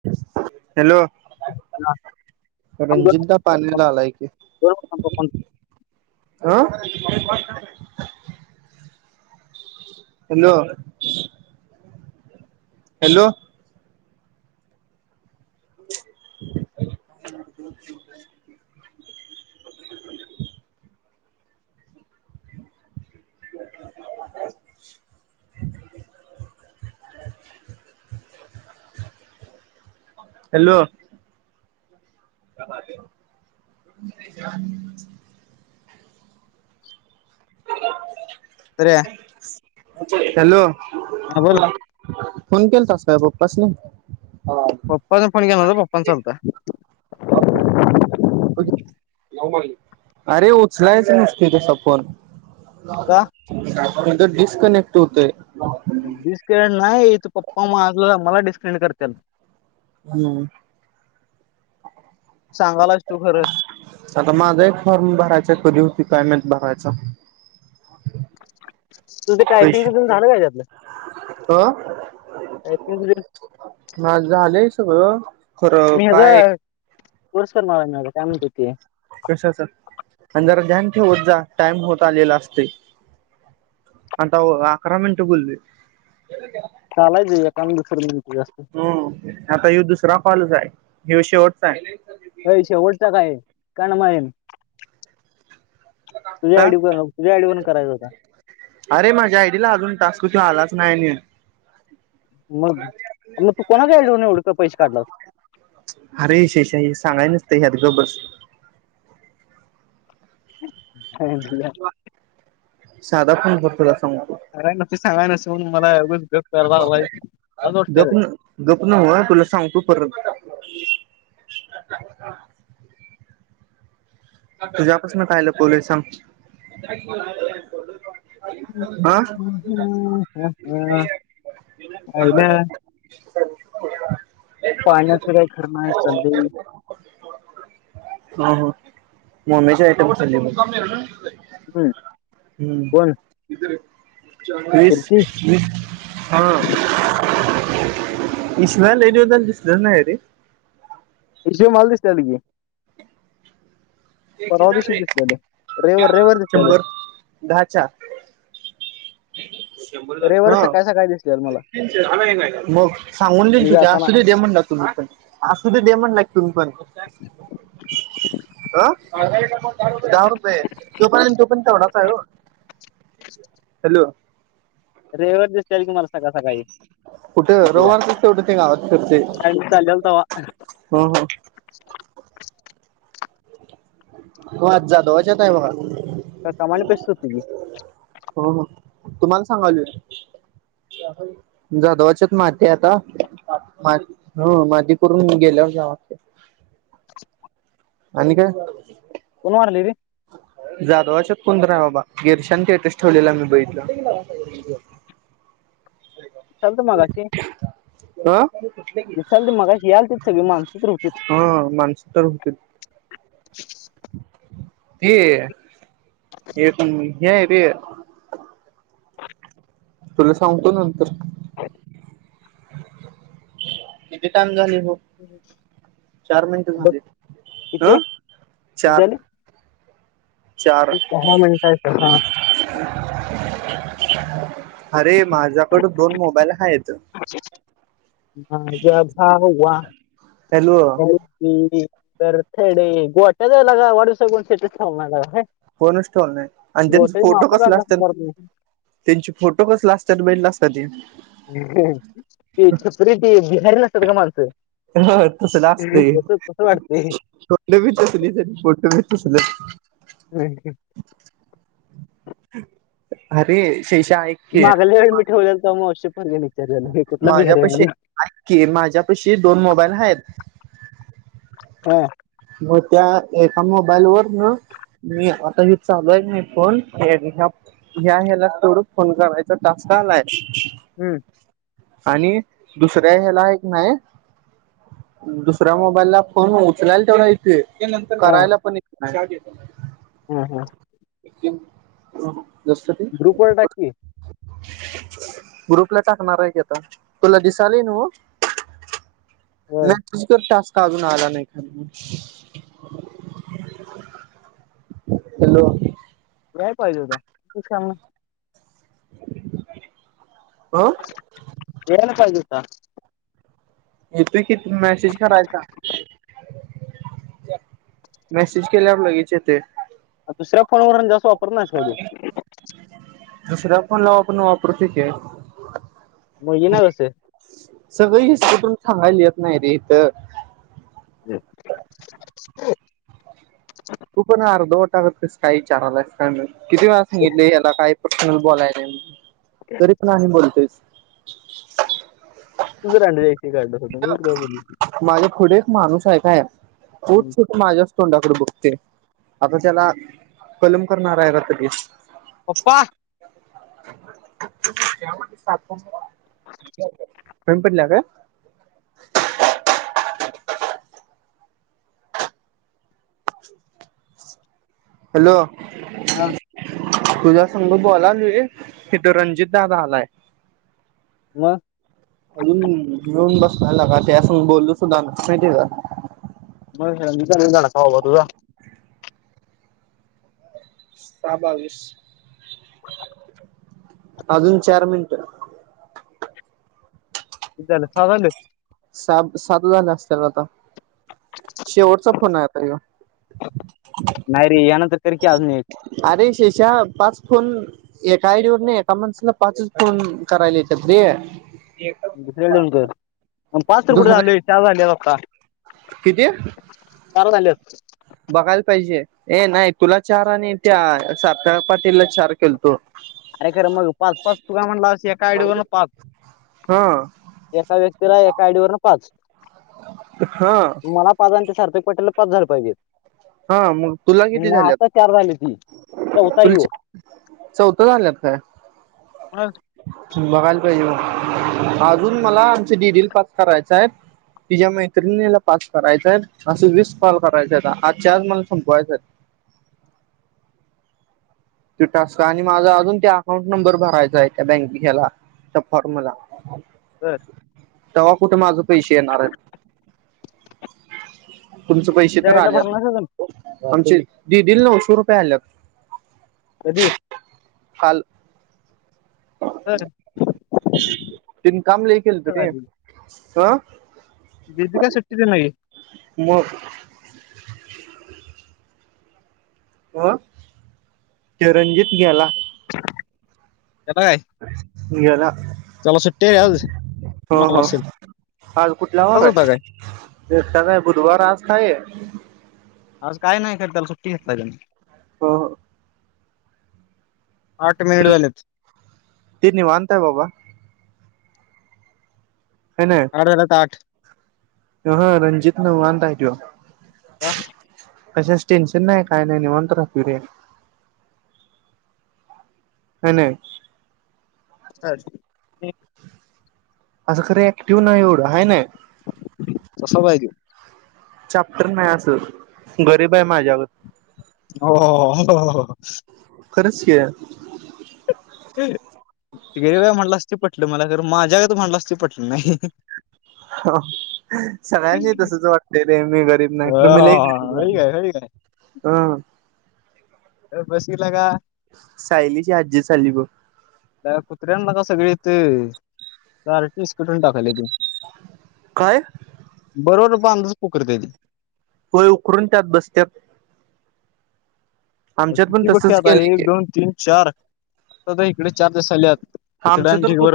[inaudible] Hello रंजितदा पाला आलाय कि अं हॅलो हॅलो [inaudible] हॅलो [unintelligible] [inaudible] अरे हॅलो हा बोल फोन केल तस का बप्पस नाही पप्पा ज फणी घ आण न दो पण चालत अरे उचलायच नसते ते सपोन का ह ंत डिस्कनेक्ट होतय ब नाहीथ पप्पा मागला मला डिस्केड करते हम्म सांगायलाच तू खरं आता माझा एक फॉर्म भरायचे करू कायमत भरायचा तुझं पैसे टायपिंगधून झालं का त्यातलं अ टायपिंग हो खरों मी ह्याचा काय कोर्स कर मवा मझ काम होती कशाच आणि जरा ध्यान ठेवत जा टाइम होत आलेला असते आता अकरा मिनिट बुोलली चालाय ज पा बसर हम आता ये दुसरा लच आहे हिव शेवटचा आहे कानमयन का करायचा होता अरे माझ्या आयडीला अजून तास् आलाच नाही नाही म मग तू कोणागाडव उळक पैसे कालं अरे शेशाही सांगाय नसत हत बबर हो दिला साधा फोन करतोला सांगाय नस सांगाय नस म्हणून मलाच ग वाते गप न गप नव्ह हा तुझ्यापासून काय लपवलंय का सांग? हा. ह ह हा अहिला [unintelligible] पाळण्यात फिराय खर नाय आहे चाललेही हा. हा. [unintelligible] हम्म. कोण हम्म [inaudible] वीस कुर्ती वीस. हां इसल्या लय दिवस झालेय दिसलं नाय रे. इसल्या मला दिसलं तिकडं. परवाच्या दिशी दिसलेले रविवार रविवार दिसलेले. शंभर दहाच्या ह दिसलेलं मला मग सांगून देईन. मी तुझ जाताना असू दे दे म्हण ला तुम्ही पण असू दे दे म्हणला तुम पण अ दहा रुपे तो पर्यत तो पण तेवढाच आहे. हॅलो [inaudible] रविवारी दिसतेल तुम्हाला सकाळी सकाळी कुठं रविवारच [unintelligible] तेवढं ते गावात फिरते कामाला चाललंय तव्हा ह ह [inaudible] त आज जाधवच आहे मग का कमाने पेसत ती हो हो तुम्हाला सांगालावो जाधवाच्यात माती आता ह माती करून मी गेल्यावर जा आणि काय? कोण वारली रे? जाधवाच्या पुंनरा बाबा गिरीशन स्टेटस ठेवलेला मी बघितला. आलतो मगाशी अ विसाल तर मगाशी याल त सगळी माणस पण होतीत. [inaudible] ह माणसं तर होती ते एक हे ते तुला सांगतो नंतर किती टाइम झाले? चार मिनट बघ झाले. किती हं, चार. चार दहा मिनीटाच अरे माझ्याकड दोन मोबाईल आहेत. [unintelligible] हॅलो हो [unintelligible] बरथडी गोट्याला का वड स गण सटला [unintelligible] फोनच ठेवल नाही आणि त्यांचा फोटो कसले काढला असं असतात परत नाही त्यांचे फोटो कसले असतात बे असतात [unintelligible] ते छपरी बिहार ना [inaudible] का माणसं [unintelligible] हा, तसलं असतयं. तसं तसं वाटतंय पोटींबी तसली, पोटंबी तसलच. अरे! शेषा आहेऐ [unintelligible] ठेवल्याल तरमग अव्यण नाही [unintelligible] माझ्या पशीी माझ्या पशी दोन मोबाईल आहेत [inaudible] हम [inaudible] मग त्या एका मोबाईल वर न मी आता हे चालय नाही फोन [unintelligible] ह्या, ह्याला तोडू? फोन करायचा टास्क् आलाय? हम्म! आणि दुसऱ्या ह्याला, एक नाही, दुसऱ्या मोबाईल ला फोन उचलाला तेवढं येतयं. नंतर करायला पण [unintelligible] हा, का घेतो? हम्! हम्म! एक [unintelligible] ग्रुप वर टाक की. ग्रुपला टाकणार आहे की आता तुला दिसाल ना हो [unintelligible] होय नाही तु कर शत [inaudible] काजून आला नाही ख हलो [inaudible] [unintelligible] काय पाहिजे होत? तु सांग ना. अ येल काय दिवस [inaudible] येत [inaudible] किती मेसेज करायचा [inaudible] मेसेज केल्यावर, लगेच येतंय. आ, दुसऱ्या फोनवरून जासो वापर ना ड [unintelligible] दुशरा पण लाव. आपण वापरते की. मग येणार कसं सगळे हिस् तून सांगायली [inaudible] रत [unintelligible] हम् [inaudible] ग स्काय चारला [unintelligible] किती वेळा सांगितले याला काय पर्सनल बोलायला तरी पण आम्ही बोलतोयच [inaudible] [unintelligible] डे ती काय [unintelligible] - माझ्या पुढे एक माणूस आये काय? उट सुट माझ्याच तोंडाकडं बघ. ते, आता त्याला कलम करणार आए. [unintelligible] पप्पा! [unintelligible] पडल्या का [inaudible] - हॅलो. हा [unintelligible] तुज्या संग बोलाले तिथं रणजित दादा आलाय. मग अजून नऊन बघ. [unintelligible] असून बोल्लो सुधा नाय माहितीय का. [inaudible] सा बावीस. अजून चार मिंटं - [unintelligible] साब सातजण असत्याल आता. शेवटचा फोन आए आता यो. नाही रे यानंतर कर की आजुन एक. च्या पाच फोन एका आयडी वर नाही ये एका माणसाला पाचच फोन करायले येतात रे. [unintelligible] पण पात्र कुडे दुसऱ्या आलय [unintelligible] - का? किती? कारण आणलीयात. बघाल पाइजे. ए नाइ, तुला चार आणि त्या साता पाटीलला चार केलतो. अरे खरं मग पाच पाच तू काय म्हणलास, अस एका आयडी वरनं पाच हा एका व्यक्तीला एका आयडी वरनं पाच. हा मला पाच आणत्या चार - ते पटेला पाच झालं पाहिजे. हा मग तुला किती ना आता झाल्यात चार झाले ती चौता यऊ. लान लेगताय - बगाल का येऊ? आजून मला आमचे डीडील पाच करायचाय. तिच्या मैत्रिणीला पाच करायचाय. असे वीस कॉल करायचे आता. आजच्या आज मल संपवायचय. ते टास्कं आणि माझा अजून त्या अकाउंट नंबर भरायचा ए त्या बँके ह्याला त्या फॉर्मला. जर - तेव्वा कुठं माझं पैशे येणार आएत. तुमचं पैशे तर आयडीला आल्यात. भरणार असेल ना? आमचे दि दिल नऊशे रुपये आणल्यात. कधी? हल तन काम ल केेलत ते आा गदी का सुट्टी दि नाहीे मग ह चिरंजीित गेला कलाय निगला हो मला हो असेल आज कुठला एकटाच वार होता काय आहे का आहे बुधवार आज काय आहे आज काय नाही कर त्याला सुट्टी घेतला त्यानी हो हो आठ मिनिट झालेत ते निवनताय बाबा आठ वेलात आठ हा रणजित न वानाय गो का टेन्शन नाही काय नाही नि म्हणत राख रे ह नाही अ असं खर ऍक्टिव्ह नाही एवढं आहे ना तस बायजे ॅप्टर नाही असं गरीब आहे माझ्यावर हो हो खरंच के. गेरी व म्हणलं अस पटलं मला खर माझ्याकडे म्हटलं असत पटलं नाही. सगळ्यांनी तसच वाटतय रे मी गरीब नाही हो तर मी नाही गरीब झा होय काय होय हं. अ बस गला का? सायलीची आज्जी चाली ग. त्या कुत्र्या ब सगळी ते चार टीस कटून टाकायला. काय? बरोट बांधच पुकरते त वय उकररून त्यात बसत्यात. आमच्यात पण किती पैकी तसंच आता केलंय एक की दोन तीन चार आता इकडे चार दिस झाले. हा आमचं तर कुत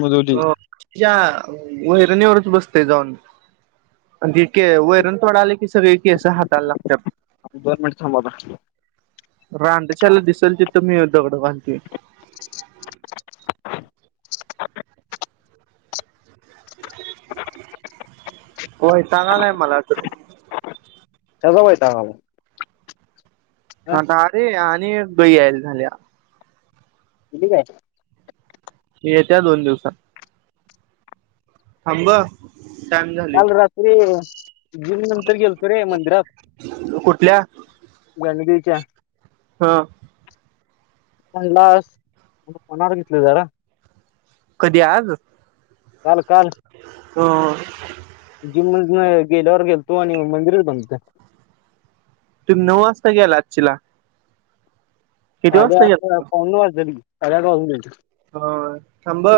मुजवली वहिरणीवरच बसते जाऊन. आणि जे वैरण तोडाले कि सगळे केस हातायला लागतात दोन मिनिट थांबा आता रडशला दिसेल तिथं मी दगड घालते. होय चांगलाय मला. ट त्याचा वयताला. हता अरे आणि गई याल झाल्या. [unintelligible] काय? येत्या दोन दिवसात. थांब. टाइम झाली काल रात्री दिड नंतर गेलतो रे मंदिरात. कुठल्या? त्या हा. लास [unintelligible] जरा. कधी आज? काल. काल. हो. जिम मदन गेल्यावर गेलतो आणि मंदिरच बंद हुतं. तुम्ही नऊ वाजता गेला असचीला? साडे आटला पाउणे नऊ वाजलेले कि [unintelligible] हा थांब ह